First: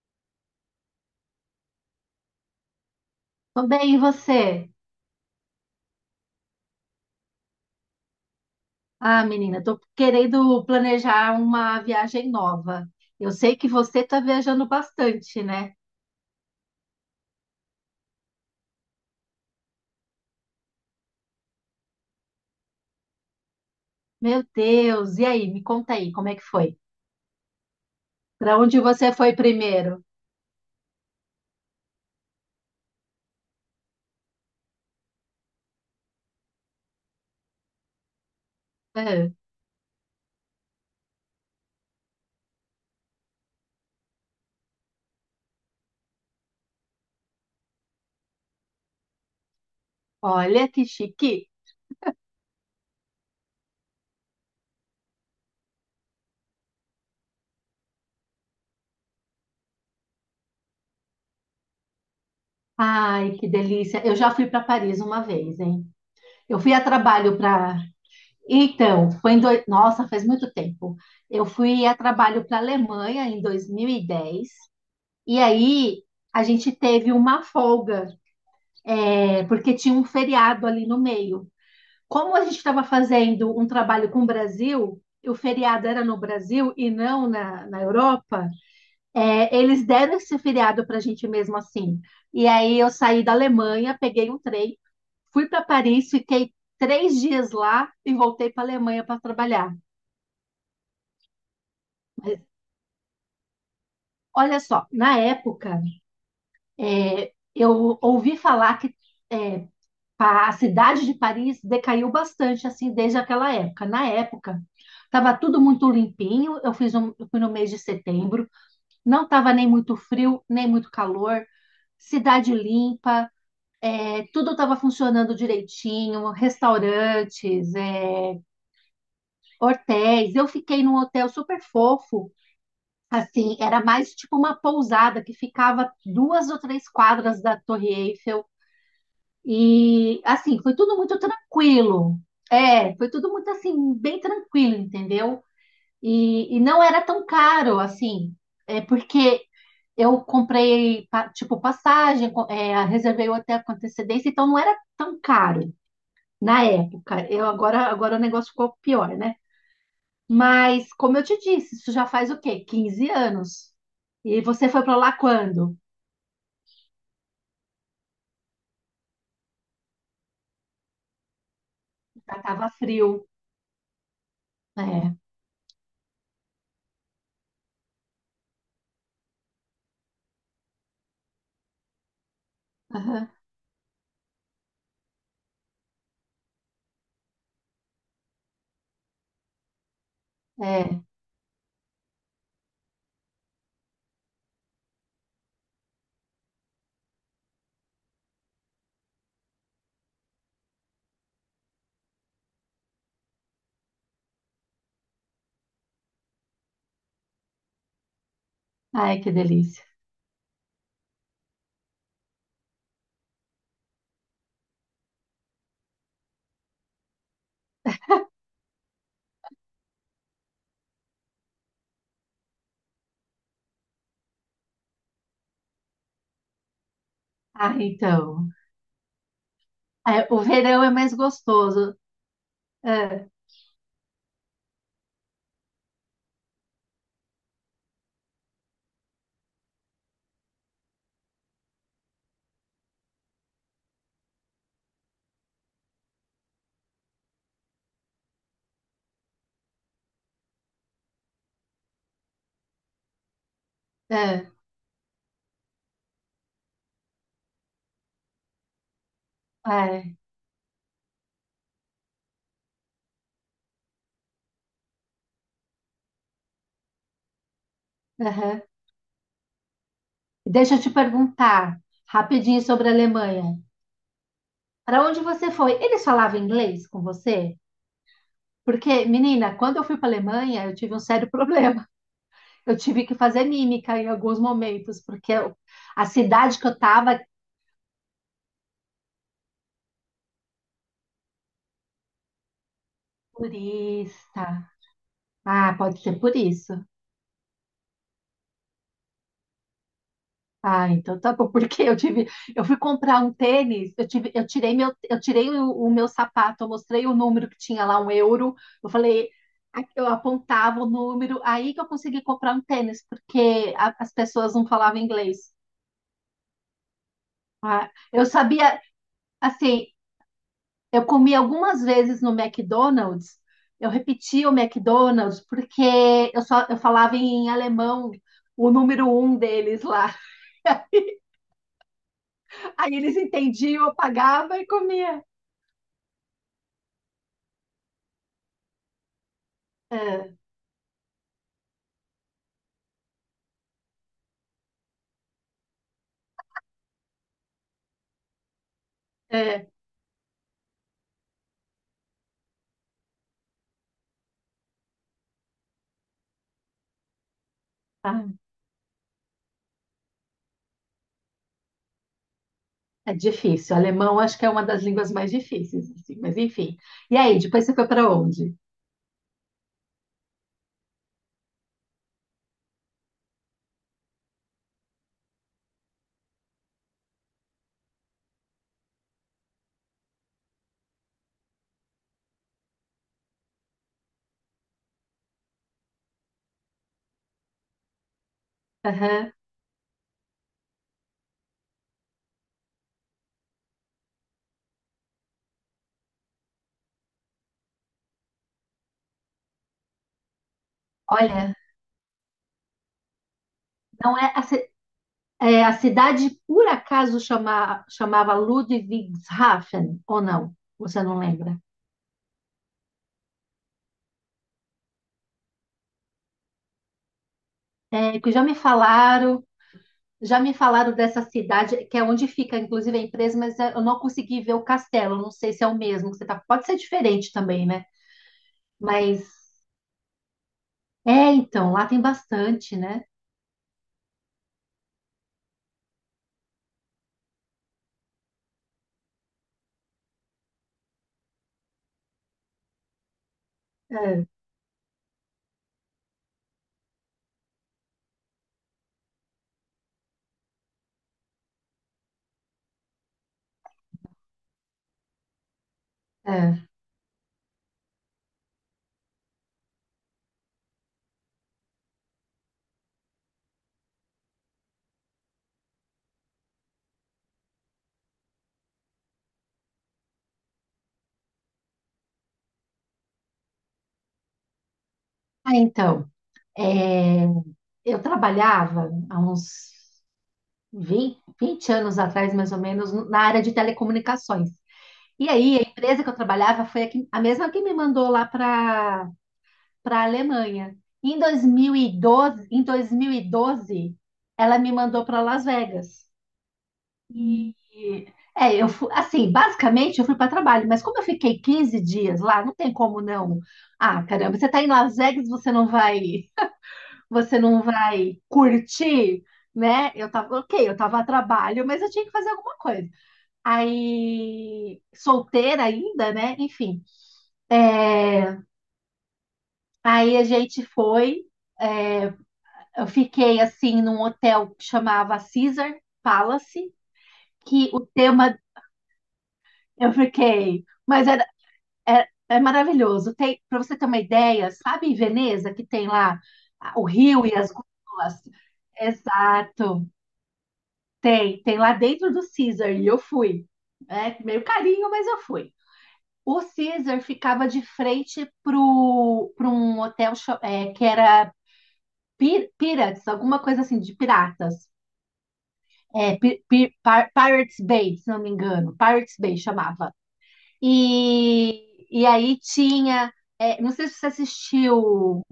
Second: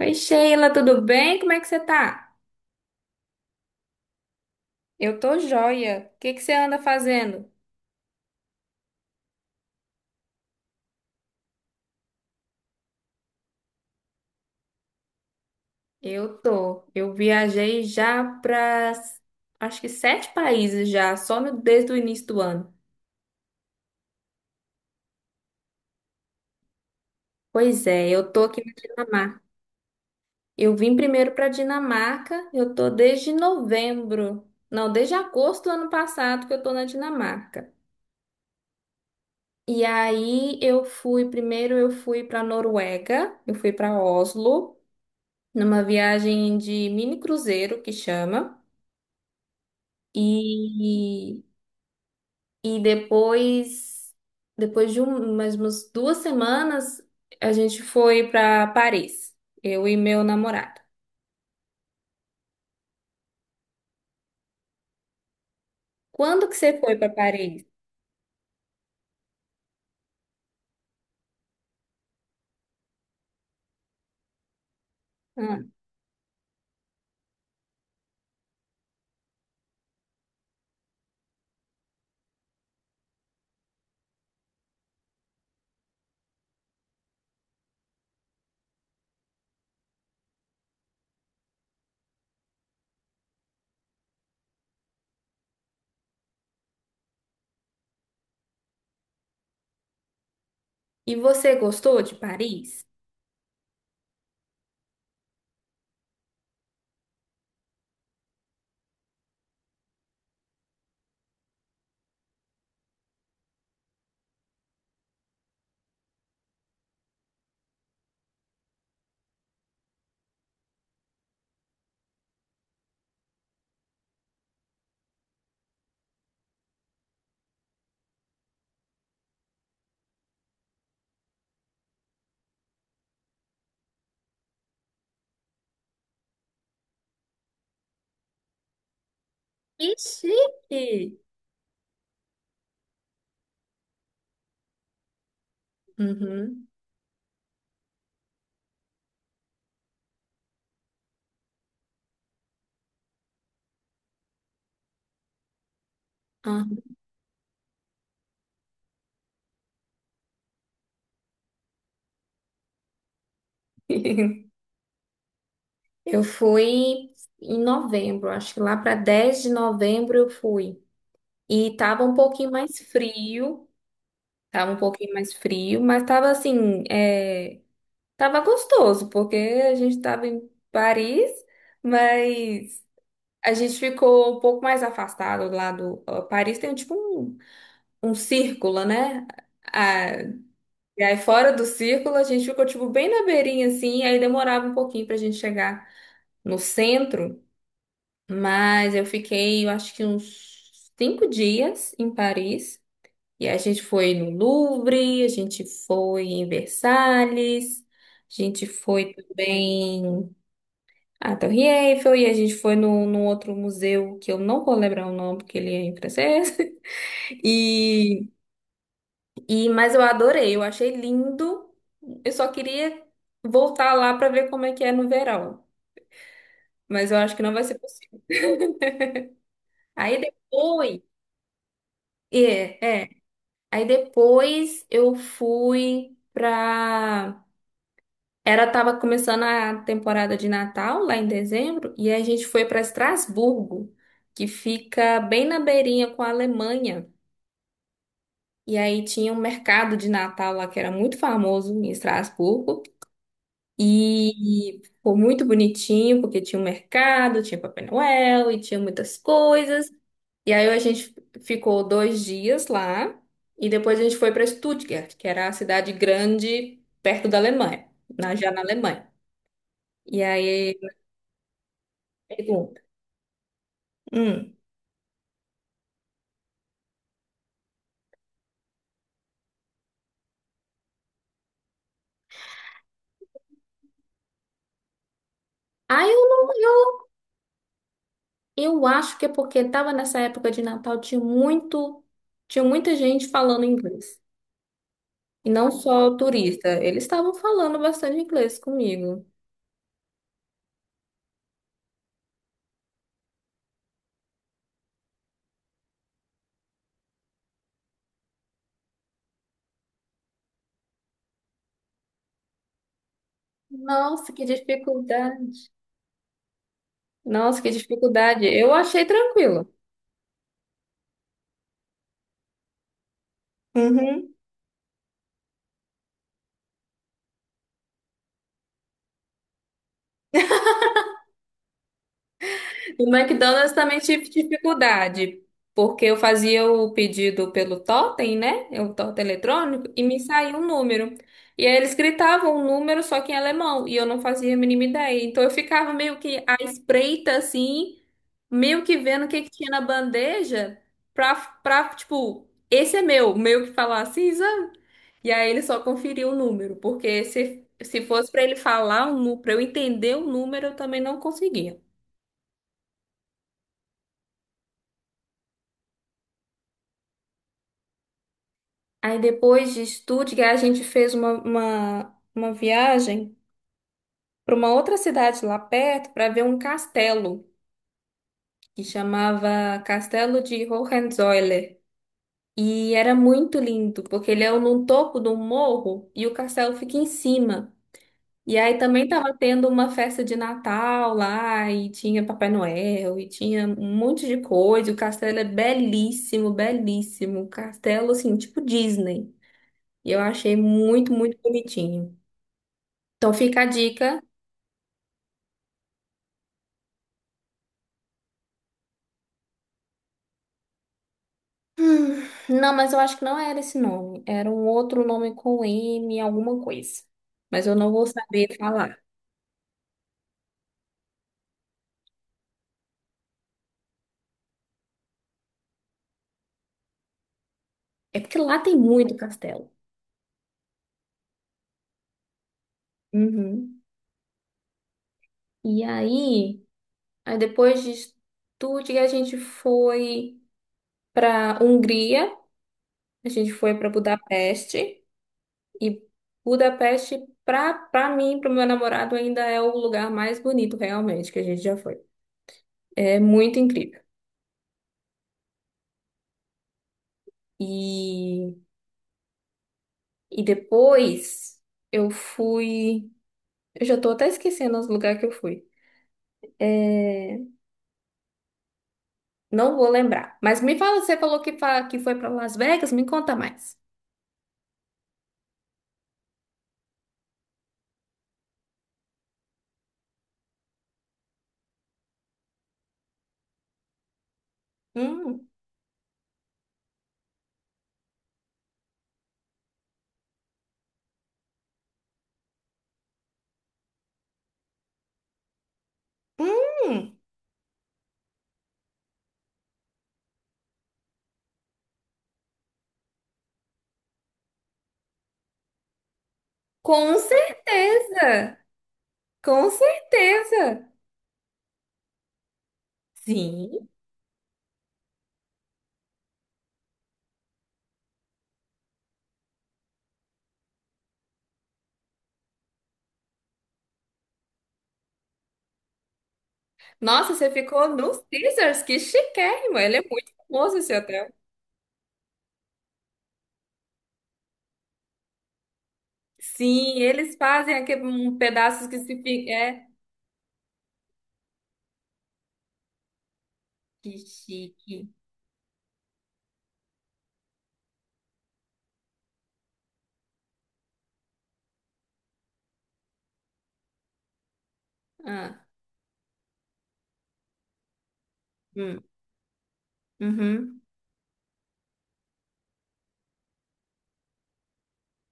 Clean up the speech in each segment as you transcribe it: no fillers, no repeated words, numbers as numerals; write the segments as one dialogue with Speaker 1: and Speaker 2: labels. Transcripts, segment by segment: Speaker 1: Oi, Sheila, tudo bem? Como é que você tá?
Speaker 2: Tô bem, e você?
Speaker 1: Eu tô joia. O que que você anda fazendo?
Speaker 2: Ah, menina, tô querendo planejar uma viagem nova. Eu sei que você tá viajando bastante, né?
Speaker 1: Eu tô. Eu viajei já para acho que sete países já, só desde o início do ano.
Speaker 2: Meu Deus, e aí? Me conta aí, como é que foi?
Speaker 1: Pois é, eu tô
Speaker 2: Para
Speaker 1: aqui na
Speaker 2: onde você foi
Speaker 1: Dinamarca.
Speaker 2: primeiro?
Speaker 1: Eu vim primeiro para Dinamarca, eu tô desde novembro. Não, desde agosto do ano passado que eu tô na Dinamarca.
Speaker 2: Ah,
Speaker 1: E aí eu fui, primeiro eu fui para Noruega, eu fui para Oslo, numa viagem de mini cruzeiro que chama.
Speaker 2: olha que
Speaker 1: E,
Speaker 2: chique.
Speaker 1: e depois mais umas 2 semanas, a gente foi para Paris, eu e meu namorado.
Speaker 2: Ai, que delícia. Eu já fui para Paris uma vez, hein?
Speaker 1: Quando que
Speaker 2: Eu fui
Speaker 1: você
Speaker 2: a
Speaker 1: foi para
Speaker 2: trabalho
Speaker 1: Paris?
Speaker 2: para. Então, foi em dois... Nossa, faz muito tempo. Eu fui a trabalho para a Alemanha em dois mil e dez. E
Speaker 1: Ah,
Speaker 2: aí, a gente teve uma folga. É, porque tinha um feriado ali no meio. Como a gente estava fazendo um trabalho com o Brasil, o feriado era no Brasil e não na Europa, eles deram esse feriado para a gente mesmo assim. E aí eu saí da Alemanha, peguei um trem, fui para Paris, fiquei três dias lá e voltei para a Alemanha para trabalhar.
Speaker 1: e você gostou de
Speaker 2: Mas,
Speaker 1: Paris?
Speaker 2: olha só, na época, eu ouvi falar que é, a cidade de Paris decaiu bastante assim desde aquela época. Na época, estava tudo muito limpinho. Eu fui no mês de setembro, não estava nem muito frio, nem muito calor. Cidade limpa, tudo estava funcionando direitinho, restaurantes, hotéis. Eu fiquei num hotel super fofo, assim, era mais tipo uma pousada que ficava duas ou três quadras da Torre Eiffel.
Speaker 1: Que
Speaker 2: E assim, foi tudo
Speaker 1: chique!
Speaker 2: muito tranquilo. É, foi tudo muito assim, bem tranquilo, entendeu? E
Speaker 1: Uhum.
Speaker 2: não era tão caro assim, é porque eu comprei pa- tipo passagem, reservei o hotel com antecedência, então não era tão caro na
Speaker 1: Ah.
Speaker 2: época. Agora o negócio ficou pior, né? Mas como eu te disse, isso já faz o quê? Quinze anos. E você foi para lá quando?
Speaker 1: Eu fui em novembro, acho que lá para 10 de novembro eu fui. E tava um
Speaker 2: Já
Speaker 1: pouquinho
Speaker 2: tava
Speaker 1: mais
Speaker 2: frio.
Speaker 1: frio,
Speaker 2: É.
Speaker 1: mas tava assim, tava gostoso, porque a gente tava em Paris, mas
Speaker 2: Aham.
Speaker 1: a gente ficou um pouco mais afastado lá do. Ó, Paris tem tipo um círculo, né? Ah,
Speaker 2: É.
Speaker 1: e aí fora do círculo a gente ficou tipo bem na beirinha assim, e aí demorava um pouquinho pra gente chegar no centro, mas eu fiquei, eu acho que uns 5 dias em Paris. E a gente foi no Louvre, a gente foi em Versalhes, a gente foi
Speaker 2: Ai, que delícia.
Speaker 1: também a Torre Eiffel, e a gente foi num outro museu que eu não vou lembrar o nome, porque ele é em francês. E, e, mas eu adorei, eu achei lindo. Eu só queria voltar lá para ver como é que é no verão, mas eu acho que não vai
Speaker 2: Ah,
Speaker 1: ser possível.
Speaker 2: então.
Speaker 1: Aí
Speaker 2: É, o verão é
Speaker 1: depois,
Speaker 2: mais gostoso.
Speaker 1: é, é.
Speaker 2: É,
Speaker 1: Aí depois eu fui pra. Era, tava começando a temporada de Natal, lá em dezembro, e a gente foi para Estrasburgo, que fica bem na beirinha com a Alemanha. E aí tinha um mercado de Natal lá que era muito famoso em Estrasburgo.
Speaker 2: é,
Speaker 1: E foi muito bonitinho, porque tinha um mercado, tinha Papai Noel e tinha muitas coisas.
Speaker 2: é.
Speaker 1: E aí a gente ficou 2 dias lá. E depois a gente foi para Stuttgart, que era a cidade grande perto da Alemanha, na, já
Speaker 2: Aham.
Speaker 1: na Alemanha. E
Speaker 2: Deixa
Speaker 1: aí,
Speaker 2: eu te perguntar rapidinho
Speaker 1: pergunta.
Speaker 2: sobre a Alemanha.
Speaker 1: Hum.
Speaker 2: Para onde você foi? Eles falavam inglês com você? Porque, menina, quando eu fui para a Alemanha, eu tive um sério problema. Eu tive que fazer mímica em alguns momentos, porque a
Speaker 1: Aí
Speaker 2: cidade que eu
Speaker 1: eu,
Speaker 2: estava é
Speaker 1: eu acho que é porque estava nessa época de Natal, tinha muita gente falando inglês.
Speaker 2: turista.
Speaker 1: E não
Speaker 2: Ah, pode
Speaker 1: só o
Speaker 2: ser por
Speaker 1: turista,
Speaker 2: isso.
Speaker 1: eles estavam falando bastante inglês comigo.
Speaker 2: Ah, então tá bom, porque eu fui comprar um tênis, eu tirei meu, eu tirei o meu sapato, eu mostrei o número que tinha lá, um euro, eu falei, eu apontava o número, aí que eu consegui comprar um tênis, porque as
Speaker 1: Nossa, que
Speaker 2: pessoas não falavam inglês.
Speaker 1: dificuldade. Nossa, que
Speaker 2: Ah, eu
Speaker 1: dificuldade. Eu
Speaker 2: sabia,
Speaker 1: achei tranquilo.
Speaker 2: assim, eu comi algumas vezes no McDonald's, eu
Speaker 1: Uhum.
Speaker 2: repetia o McDonald's, porque eu falava em alemão, o número um deles lá, aí
Speaker 1: O
Speaker 2: eles
Speaker 1: McDonald's
Speaker 2: entendiam, eu
Speaker 1: também tive
Speaker 2: pagava e comia.
Speaker 1: dificuldade, porque eu fazia o pedido pelo totem, né? O totem eletrônico, e me
Speaker 2: É.
Speaker 1: saía um número. E aí eles gritavam um número só que em alemão, e eu não fazia a mínima ideia. Então eu ficava meio que à espreita, assim, meio que vendo o que que
Speaker 2: É,
Speaker 1: tinha na bandeja, pra, pra, tipo, esse é meu, meio que falar assim, sabe? E aí ele só conferiu o número, porque se
Speaker 2: ah,
Speaker 1: fosse pra ele falar, pra eu entender o número, eu também não conseguia.
Speaker 2: é difícil. Alemão acho que é uma das línguas mais difíceis, assim, mas enfim. E aí, depois você foi para onde?
Speaker 1: Aí depois de Stuttgart, a gente fez uma viagem para uma outra cidade lá perto para ver um castelo que chamava Castelo de Hohenzollern. E era muito lindo, porque ele é no topo do morro e o castelo fica em cima. E aí também
Speaker 2: Aham.
Speaker 1: estava tendo uma festa de Natal lá, e tinha Papai Noel, e tinha um monte de coisa. O castelo é belíssimo, belíssimo. Castelo, assim, tipo Disney. E eu achei muito, muito
Speaker 2: Olha,
Speaker 1: bonitinho. Então fica a
Speaker 2: não
Speaker 1: dica.
Speaker 2: é a, ci- é, a cidade por acaso chamava Ludwigshafen ou não? Você não lembra?
Speaker 1: Hum, não, mas eu acho que não era esse nome. Era um outro nome com M, alguma coisa. Mas eu não vou
Speaker 2: É, que
Speaker 1: saber falar.
Speaker 2: já me falaram dessa cidade, que é onde fica, inclusive, a empresa, mas eu não consegui ver o castelo. Não sei se é o mesmo que você tá. Pode ser diferente também, né?
Speaker 1: É porque lá tem muito
Speaker 2: Mas
Speaker 1: castelo.
Speaker 2: então, lá tem bastante, né?
Speaker 1: Uhum. E aí, aí depois de Estúdio, a gente foi para Hungria, a gente foi para
Speaker 2: É,
Speaker 1: Budapeste. E Budapeste, pra mim, para meu namorado, ainda é o lugar mais bonito, realmente, que a gente já foi. É muito incrível.
Speaker 2: é.
Speaker 1: E E depois eu fui. Eu já tô até esquecendo os lugares que eu fui. É, não vou lembrar. Mas me fala, você falou que, que foi para Las Vegas, me conta mais.
Speaker 2: Ah, então. É, eu trabalhava há uns 20 20 anos atrás, mais ou menos, na área de telecomunicações. E
Speaker 1: Hum,
Speaker 2: aí, a empresa que eu trabalhava foi a mesma que me mandou lá para a Alemanha. Em 2012, Em 2012, ela me mandou para Las Vegas.
Speaker 1: hum,
Speaker 2: E eu fui, assim, basicamente eu fui para trabalho, mas como eu fiquei 15 dias lá, não tem como não. Ah, caramba, você está em Las Vegas,
Speaker 1: com
Speaker 2: você não vai
Speaker 1: certeza!
Speaker 2: curtir,
Speaker 1: Com
Speaker 2: né? Ok, eu
Speaker 1: certeza!
Speaker 2: tava a trabalho, mas eu tinha que fazer alguma coisa.
Speaker 1: Sim.
Speaker 2: Aí, solteira ainda, né? Enfim. É. Aí a gente foi, eu fiquei assim num hotel que chamava Caesar Palace,
Speaker 1: Nossa, você
Speaker 2: que o
Speaker 1: ficou no
Speaker 2: tema
Speaker 1: Caesars, que chiquérrimo!
Speaker 2: eu
Speaker 1: Ele é muito
Speaker 2: fiquei,
Speaker 1: famoso esse
Speaker 2: mas era,
Speaker 1: hotel.
Speaker 2: é, é maravilhoso. Tem, para você ter uma ideia, sabe em Veneza que tem lá, ah, o
Speaker 1: Sim,
Speaker 2: rio e
Speaker 1: eles
Speaker 2: as
Speaker 1: fazem aquele
Speaker 2: gôndolas?
Speaker 1: um pedaço que se fica. É,
Speaker 2: Exato. Tem lá dentro do Caesar e eu fui.
Speaker 1: que
Speaker 2: É meio carinho, mas
Speaker 1: chique.
Speaker 2: eu fui. O Caesar ficava de frente pro um hotel que era Pirates, alguma coisa assim, de piratas.
Speaker 1: Ah,
Speaker 2: É, Pirates Bay, se não me engano.
Speaker 1: hum,
Speaker 2: Pirates Bay chamava.
Speaker 1: uhum.
Speaker 2: E aí tinha. Não sei se você assistiu,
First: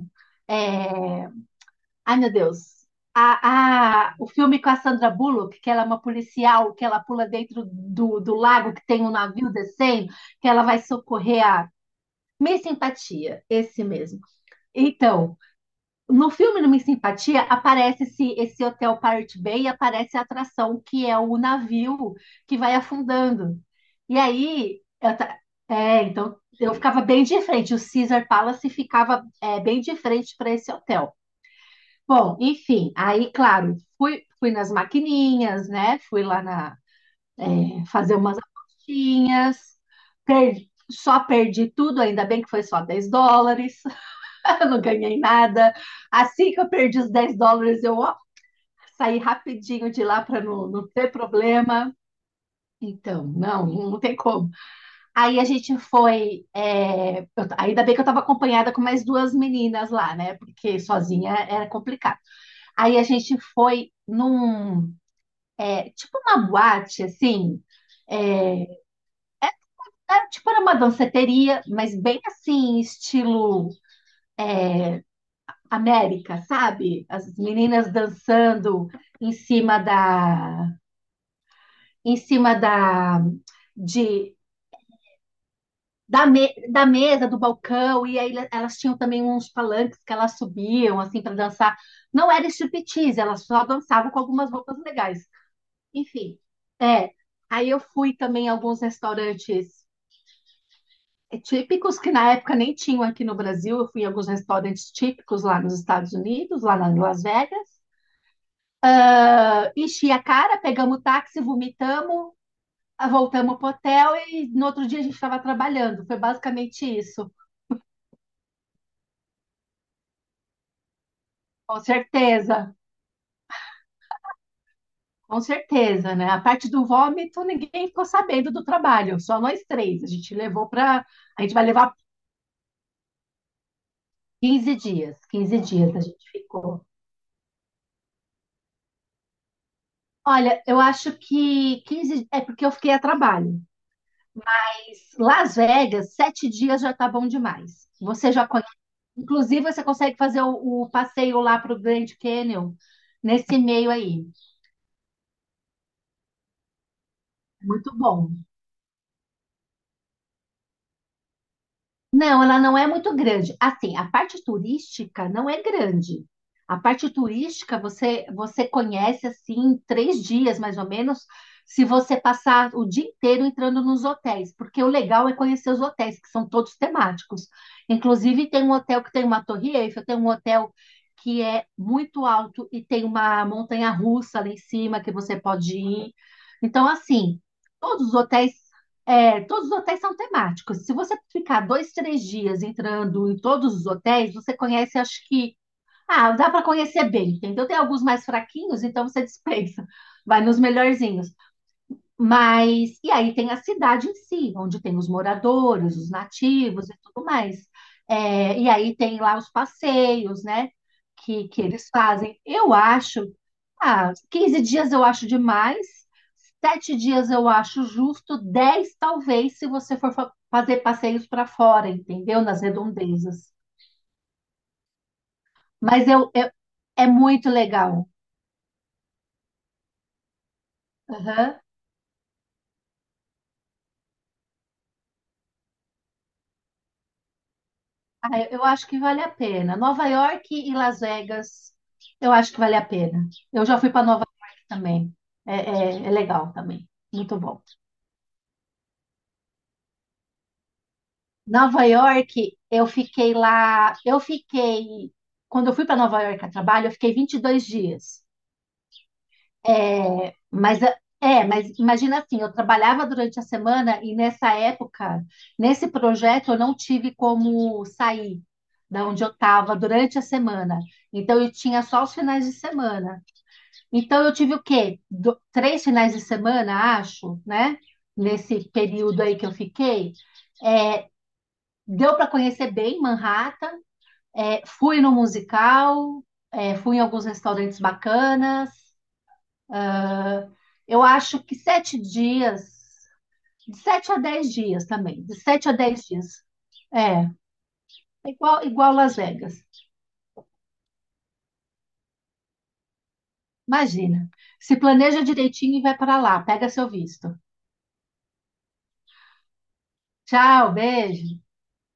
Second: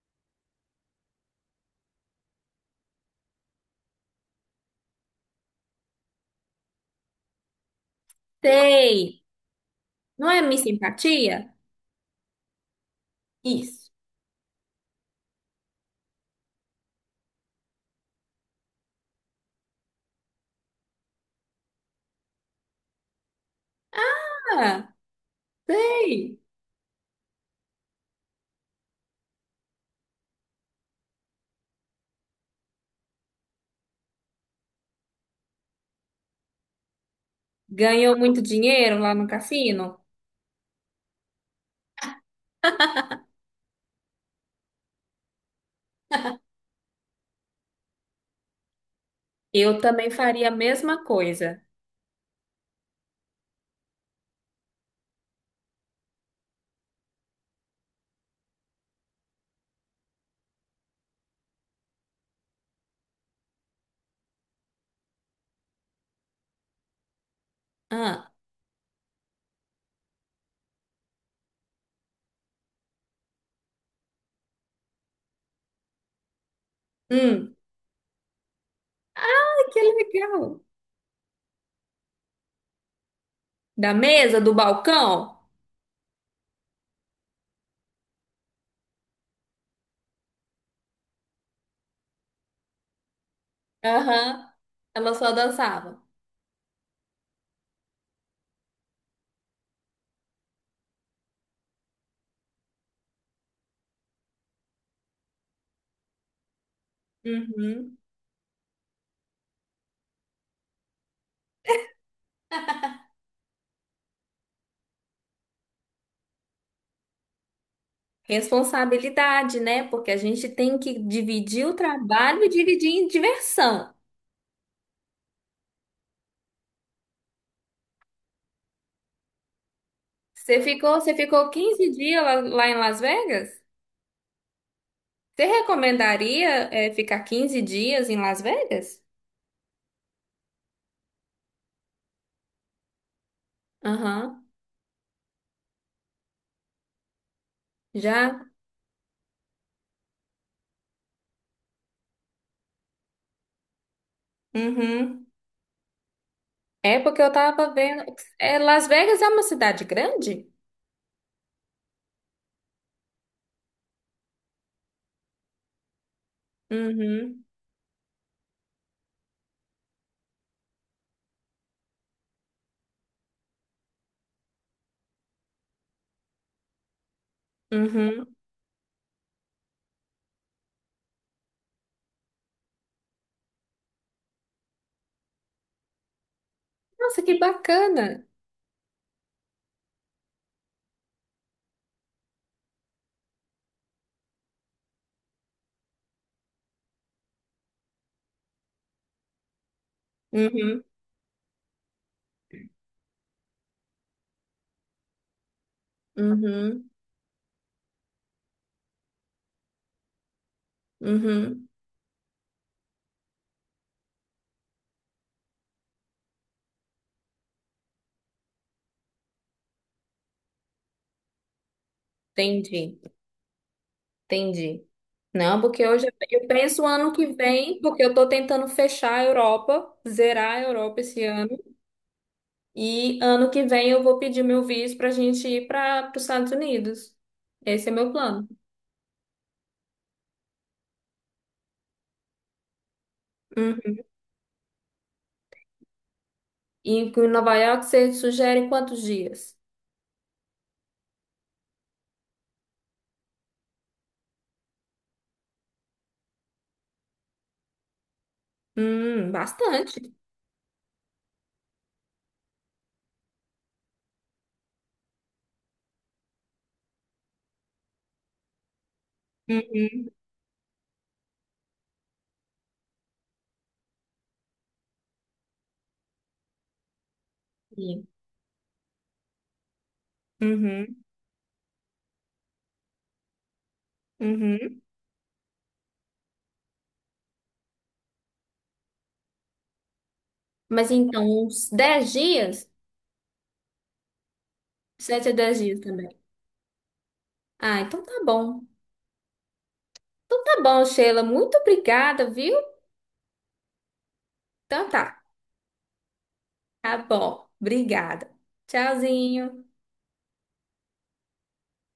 Speaker 2: é, ai, meu Deus. O filme com a Sandra Bullock, que ela é uma policial, que ela pula dentro do lago que tem um
Speaker 1: Sei!
Speaker 2: navio descendo,
Speaker 1: Não é
Speaker 2: que
Speaker 1: Miss
Speaker 2: ela vai socorrer
Speaker 1: Simpatia?
Speaker 2: a Miss Simpatia, esse
Speaker 1: Isso.
Speaker 2: mesmo. Então, no filme do Miss Simpatia aparece esse hotel Pirate Bay e aparece a atração que é o navio que vai afundando. E aí,
Speaker 1: Ah,
Speaker 2: então
Speaker 1: sei.
Speaker 2: eu ficava bem de frente, o Caesar Palace ficava, bem de frente para esse hotel. Bom, enfim, aí, claro, fui nas maquininhas, né? Fui lá na, fazer
Speaker 1: Ganhou
Speaker 2: umas
Speaker 1: muito dinheiro lá no
Speaker 2: apostinhas,
Speaker 1: cassino?
Speaker 2: só perdi tudo, ainda bem que foi só 10 dólares, eu não ganhei nada. Assim que eu perdi os 10 dólares, eu ó, saí
Speaker 1: Eu
Speaker 2: rapidinho de
Speaker 1: também
Speaker 2: lá para
Speaker 1: faria a
Speaker 2: não
Speaker 1: mesma
Speaker 2: ter
Speaker 1: coisa.
Speaker 2: problema. Então, não, não tem como. Aí a gente foi. Ainda bem que eu estava acompanhada com mais duas meninas lá, né? Porque sozinha era complicado. Aí a gente foi num, tipo uma boate, assim,
Speaker 1: Ah,
Speaker 2: é, era, tipo era uma danceteria, mas bem assim, estilo América, sabe? As
Speaker 1: hum.
Speaker 2: meninas dançando em
Speaker 1: Ah,
Speaker 2: cima
Speaker 1: que legal.
Speaker 2: da, em cima da,
Speaker 1: Da
Speaker 2: de,
Speaker 1: mesa, do balcão?
Speaker 2: da mesa, do balcão, e aí elas tinham também uns palanques que elas subiam, assim, para dançar. Não era striptease, elas só dançavam com algumas
Speaker 1: Aham.
Speaker 2: roupas
Speaker 1: Ela
Speaker 2: legais.
Speaker 1: só dançava.
Speaker 2: Enfim, é. Aí eu fui também a alguns restaurantes, típicos que na época nem tinham aqui no Brasil. Eu fui em alguns restaurantes típicos lá nos Estados Unidos, lá na Las Vegas.
Speaker 1: Uhum.
Speaker 2: Enchi a cara, pegamos táxi, vomitamos, voltamos pro hotel e no outro dia a gente estava trabalhando. Foi basicamente isso.
Speaker 1: Responsabilidade, né? Porque a gente tem que dividir o
Speaker 2: Com
Speaker 1: trabalho e
Speaker 2: certeza,
Speaker 1: dividir em diversão.
Speaker 2: com certeza, né? A parte do vômito, ninguém ficou sabendo do trabalho, só nós três. A gente levou para.
Speaker 1: Você
Speaker 2: A
Speaker 1: ficou
Speaker 2: gente vai
Speaker 1: 15
Speaker 2: levar
Speaker 1: dias lá, lá em Las Vegas?
Speaker 2: 15 dias.
Speaker 1: Você
Speaker 2: Quinze dias a gente
Speaker 1: recomendaria,
Speaker 2: ficou.
Speaker 1: ficar 15 dias em Las Vegas?
Speaker 2: Olha, eu acho que 15 é porque eu fiquei a trabalho.
Speaker 1: Aham.
Speaker 2: Las Vegas, sete dias já tá bom demais. Você
Speaker 1: Já?
Speaker 2: já conhece. Inclusive, você consegue fazer o passeio lá para o Grand Canyon nesse meio aí.
Speaker 1: Uhum. É porque eu tava
Speaker 2: Muito
Speaker 1: vendo.
Speaker 2: bom.
Speaker 1: É, Las Vegas é uma cidade grande?
Speaker 2: Não, ela não é muito grande. Assim, a parte turística não é grande. A parte
Speaker 1: Uhum.
Speaker 2: turística você conhece assim em três dias mais ou menos, se você passar o dia inteiro entrando nos hotéis, porque o legal é conhecer os hotéis que são todos temáticos.
Speaker 1: Uhum.
Speaker 2: Inclusive tem um hotel que tem uma torre Eiffel, tem um hotel que é muito alto e tem uma montanha-russa lá em cima que você pode ir. Então
Speaker 1: Nossa, que
Speaker 2: assim, todos os
Speaker 1: bacana.
Speaker 2: hotéis todos os hotéis são temáticos. Se você ficar dois, três dias entrando em todos os hotéis, você conhece, acho que. Ah, dá para conhecer bem, entendeu? Tem alguns mais fraquinhos, então você dispensa. Vai nos
Speaker 1: Uhum.
Speaker 2: melhorzinhos. Mas. E aí tem a cidade em si, onde tem os moradores, os nativos
Speaker 1: Uhum.
Speaker 2: e tudo mais. É, e aí tem lá os passeios, né? Que
Speaker 1: Uhum.
Speaker 2: eles fazem. Eu acho, ah, 15 dias eu acho demais, 7 dias eu acho justo, 10 talvez, se você for fazer passeios para fora, entendeu? Nas
Speaker 1: Entendi.
Speaker 2: redondezas.
Speaker 1: Entendi. Não, porque hoje
Speaker 2: Mas eu,
Speaker 1: eu penso o
Speaker 2: é
Speaker 1: ano que
Speaker 2: muito
Speaker 1: vem, porque
Speaker 2: legal.
Speaker 1: eu tô tentando fechar a Europa, zerar a Europa esse ano.
Speaker 2: Aham.
Speaker 1: E ano que vem eu vou pedir meu visto pra gente ir para os Estados Unidos. Esse é meu
Speaker 2: Ah,
Speaker 1: plano.
Speaker 2: eu acho que vale a pena. Nova York e Las Vegas, eu acho que vale a pena. Eu já fui
Speaker 1: Uhum.
Speaker 2: para Nova York também. É, é, é legal também.
Speaker 1: E em
Speaker 2: Muito
Speaker 1: Nova
Speaker 2: bom.
Speaker 1: York você sugere quantos dias?
Speaker 2: Nova York, eu fiquei lá. Eu fiquei. Quando eu fui para Nova York a trabalho, eu fiquei 22 dias.
Speaker 1: Bastante.
Speaker 2: É, mas imagina assim, eu trabalhava durante a semana e nessa época, nesse projeto, eu não tive como sair da onde eu estava durante a semana. Então eu tinha só os finais de semana. Então eu tive o quê? Três finais de semana, acho, né?
Speaker 1: Uhum.
Speaker 2: Nesse período aí que eu fiquei.
Speaker 1: Uhum.
Speaker 2: É, deu para conhecer bem Manhattan. É,
Speaker 1: Uhum.
Speaker 2: fui no musical, fui em alguns restaurantes bacanas.
Speaker 1: Mas
Speaker 2: Eu
Speaker 1: então,
Speaker 2: acho que
Speaker 1: uns
Speaker 2: sete
Speaker 1: 10 dias?
Speaker 2: dias. De 7 a 10 dias também.
Speaker 1: sete a
Speaker 2: De
Speaker 1: dez
Speaker 2: 7 a
Speaker 1: dias
Speaker 2: 10
Speaker 1: também.
Speaker 2: dias. É,
Speaker 1: Ah, então tá
Speaker 2: é
Speaker 1: bom.
Speaker 2: igual, igual Las Vegas.
Speaker 1: Então tá bom, Sheila. Muito obrigada, viu?
Speaker 2: Imagina. Se
Speaker 1: Então tá.
Speaker 2: planeja direitinho e vai para lá. Pega seu
Speaker 1: Tá
Speaker 2: visto.
Speaker 1: bom. Obrigada. Tchauzinho.
Speaker 2: Tchau, beijo.